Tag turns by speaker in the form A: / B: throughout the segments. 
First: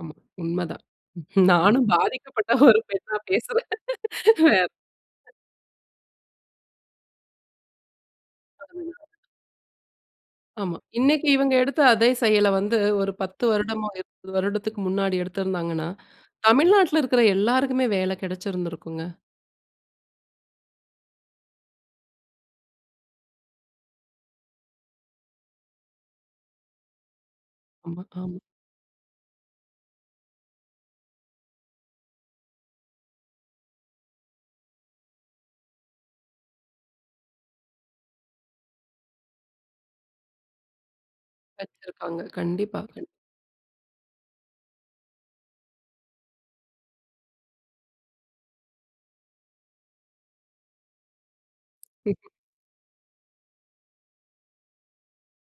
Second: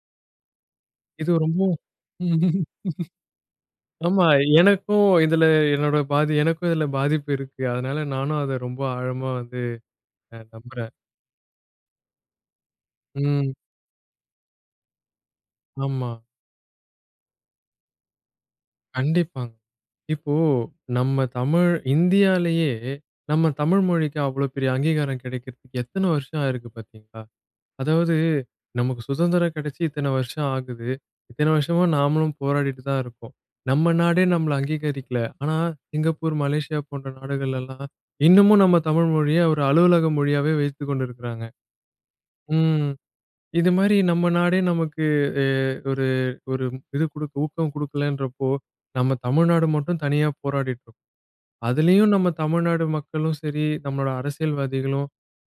A: ஆமா, உண்ம தான்.
B: இது ரொம்பவும்
A: நானும் பாதிக்கப்பட்ட ஒரு பெண்ணா பேசுறேன்.
B: ஆமா,
A: வேற
B: எனக்கும்
A: [unintelligible]
B: இதுல என்னோட பாதி எனக்கு இதுல பாதிப்பு இருக்கு. அதனால நானும் அத ரொம்ப
A: [unintelligible]
B: ஆழமா வந்து அ
A: ஆமா.
B: நம்புறேன்.
A: இன்னைக்கு இவங்க எடுத்த அதே செயல வந்து ஒரு 10
B: ம்.
A: வருடமோ, 20 வருடத்துக்கு முன்னாடி எடுத்திருந்தாங்கன்னா,
B: ஆமா.
A: தமிழ்நாட்ல இருக்கிற எல்லாருக்குமே வேலை கிடைச்சிருந்திருக்குங்க.
B: கண்டிப்பாங்க. இப்போ நம்ம தமிழ் இந்தியாலயே, நம்ம தமிழ் மொழிக்கு அவ்வளோ பெரிய அங்கீகாரம் கிடைக்கிறதுக்கு எத்தன வருஷம் ஆயிருக்கு பார்த்தீங்களா? அதாவது
A: ஆம்.
B: நமக்கு சுதந்திரம் கிடைச்சு இத்தனை வருஷம் ஆகுது. இத்தனை வருஷமா நாமளும் போராடிட்டு தான் இருக்கோம். நம்ம நாடே நம்மள அங்கீகரிக்கல. ஆனா சிங்கப்பூர், மலேசியா போன்ற நாடுகள்லாம் இன்னமும் நம்ம தமிழ் மொழிய ஒரு அலுவலக மொழியாவே வைத்துக்கொண்டிருக்குறாங்க.
A: வச்சிருக்காங்க. கண்டிப்பா
B: ம்
A: கண்டி
B: இது மாதிரி நம்ம நாடே நமக்கு எ ஒரு, ஒரு இது குடுக்க ஊக்கம் குடுக்கலன்றப்போ, நம்ம தமிழ்நாடு மட்டும் தனியா போராடிட்டு இருக்கும். அதுலயும்
A: ம்.
B: நம்ம தமிழ்நாடு மக்களும் சரி, நம்மளோட அரசியல்வாதிகளும்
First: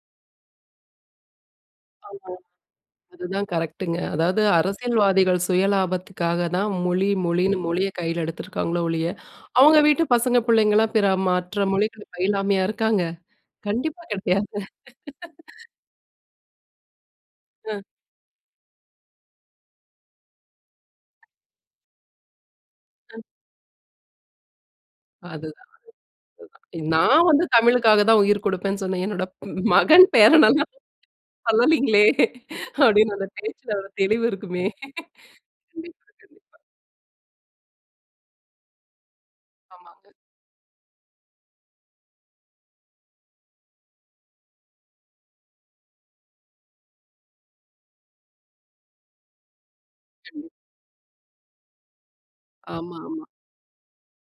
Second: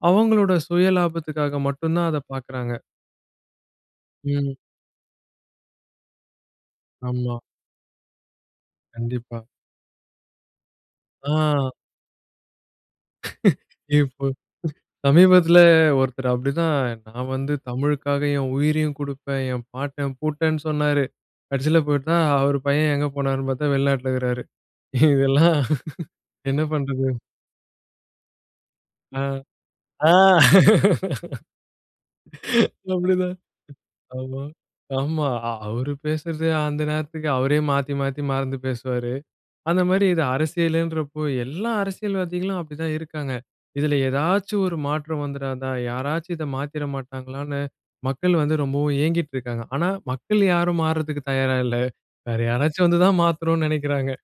B: அவங்களோட சுய லாபத்துக்காக மட்டும் தான் அத
A: ஆமா.
B: பாக்குறாங்க.
A: அதுதான் கரெக்ட்ங்க. அதாவது
B: ம்.
A: அரசியல்வாதிகள் சுயலாபத்துக்காக தான் மொழி
B: ஆமா.
A: மொழின்னு, மொழிய கையில எடுத்திருக்காங்களே ஒழிய,
B: கண்டிப்பா.
A: அவங்க வீட்டு பசங்க பிள்ளைங்கலாம் பிற மாற்ற
B: ஆ.
A: மொழிகள் பயிலாமையா இருக்காங்க? கண்டிப்பா
B: இப்போ
A: கிடையாது.
B: சமீபத்தில ஒருத்தர் அப்படிதான் "நான் வந்து
A: ம்.
B: தமிழுக்காக என் உயிரையும் குடுப்பேன், என் பாட்டன் பூட்டேன்னு" சொன்னாரு. கடைசியில பாத்தா அவர் பையன் எங்க
A: ஆ.
B: போனார்ன்னு பாத்தா, வெளிநாட்டில இருக்கறாரு. இதெல்லாம்
A: அதுதான்
B: என்ன
A: அதுதான்.
B: பண்றது?
A: நான் வந்து தமிழுக்காக தான் உயிர் குடுப்பேன்னு சொன்னேன்.
B: அ.
A: என்னுடைய ப் மகன்
B: ஆ
A: பேரன்னல்லா சொல்லலீங்களே, அப்படின்னு அந்த
B: அப்படிதான்.
A: பேச்சில ஒரு தெளிவு
B: ஆமா
A: இருக்குமே.
B: ஆமா. அ அவரு
A: கண்டிப்பா
B: பேசுறது
A: கண்டிப்பா.
B: அந்த நேரத்துக்கு அவரே மாத்தி, மாத்தி, மறந்து பேசுவாரு. அந்த மாரி
A: ஆமாங்க.
B: இது அரசியல்ன்றப்போ, எல்லா அரசியல்வாதிகளும் அப்படி தான் இருக்காங்க. இதுல ஏதாச்சும் ஒரு மாற்றம் வந்துடாதா? யாராச்சும் இத மாத்திட மாட்டாங்களான்னு, மக்கள் வந்து ரொம்பவும் ஏங்கிட்டு இருக்காங்க. ஆனா மக்கள்
A: கண்டிப்
B: யாரும் மாறுறதுக்கு தயாரா இல்ல. வேற யாராச்சும் வந்து தான்
A: ஆமாமா.
B: மாத்தணும்ன்னு நினைக்கிறாங்க.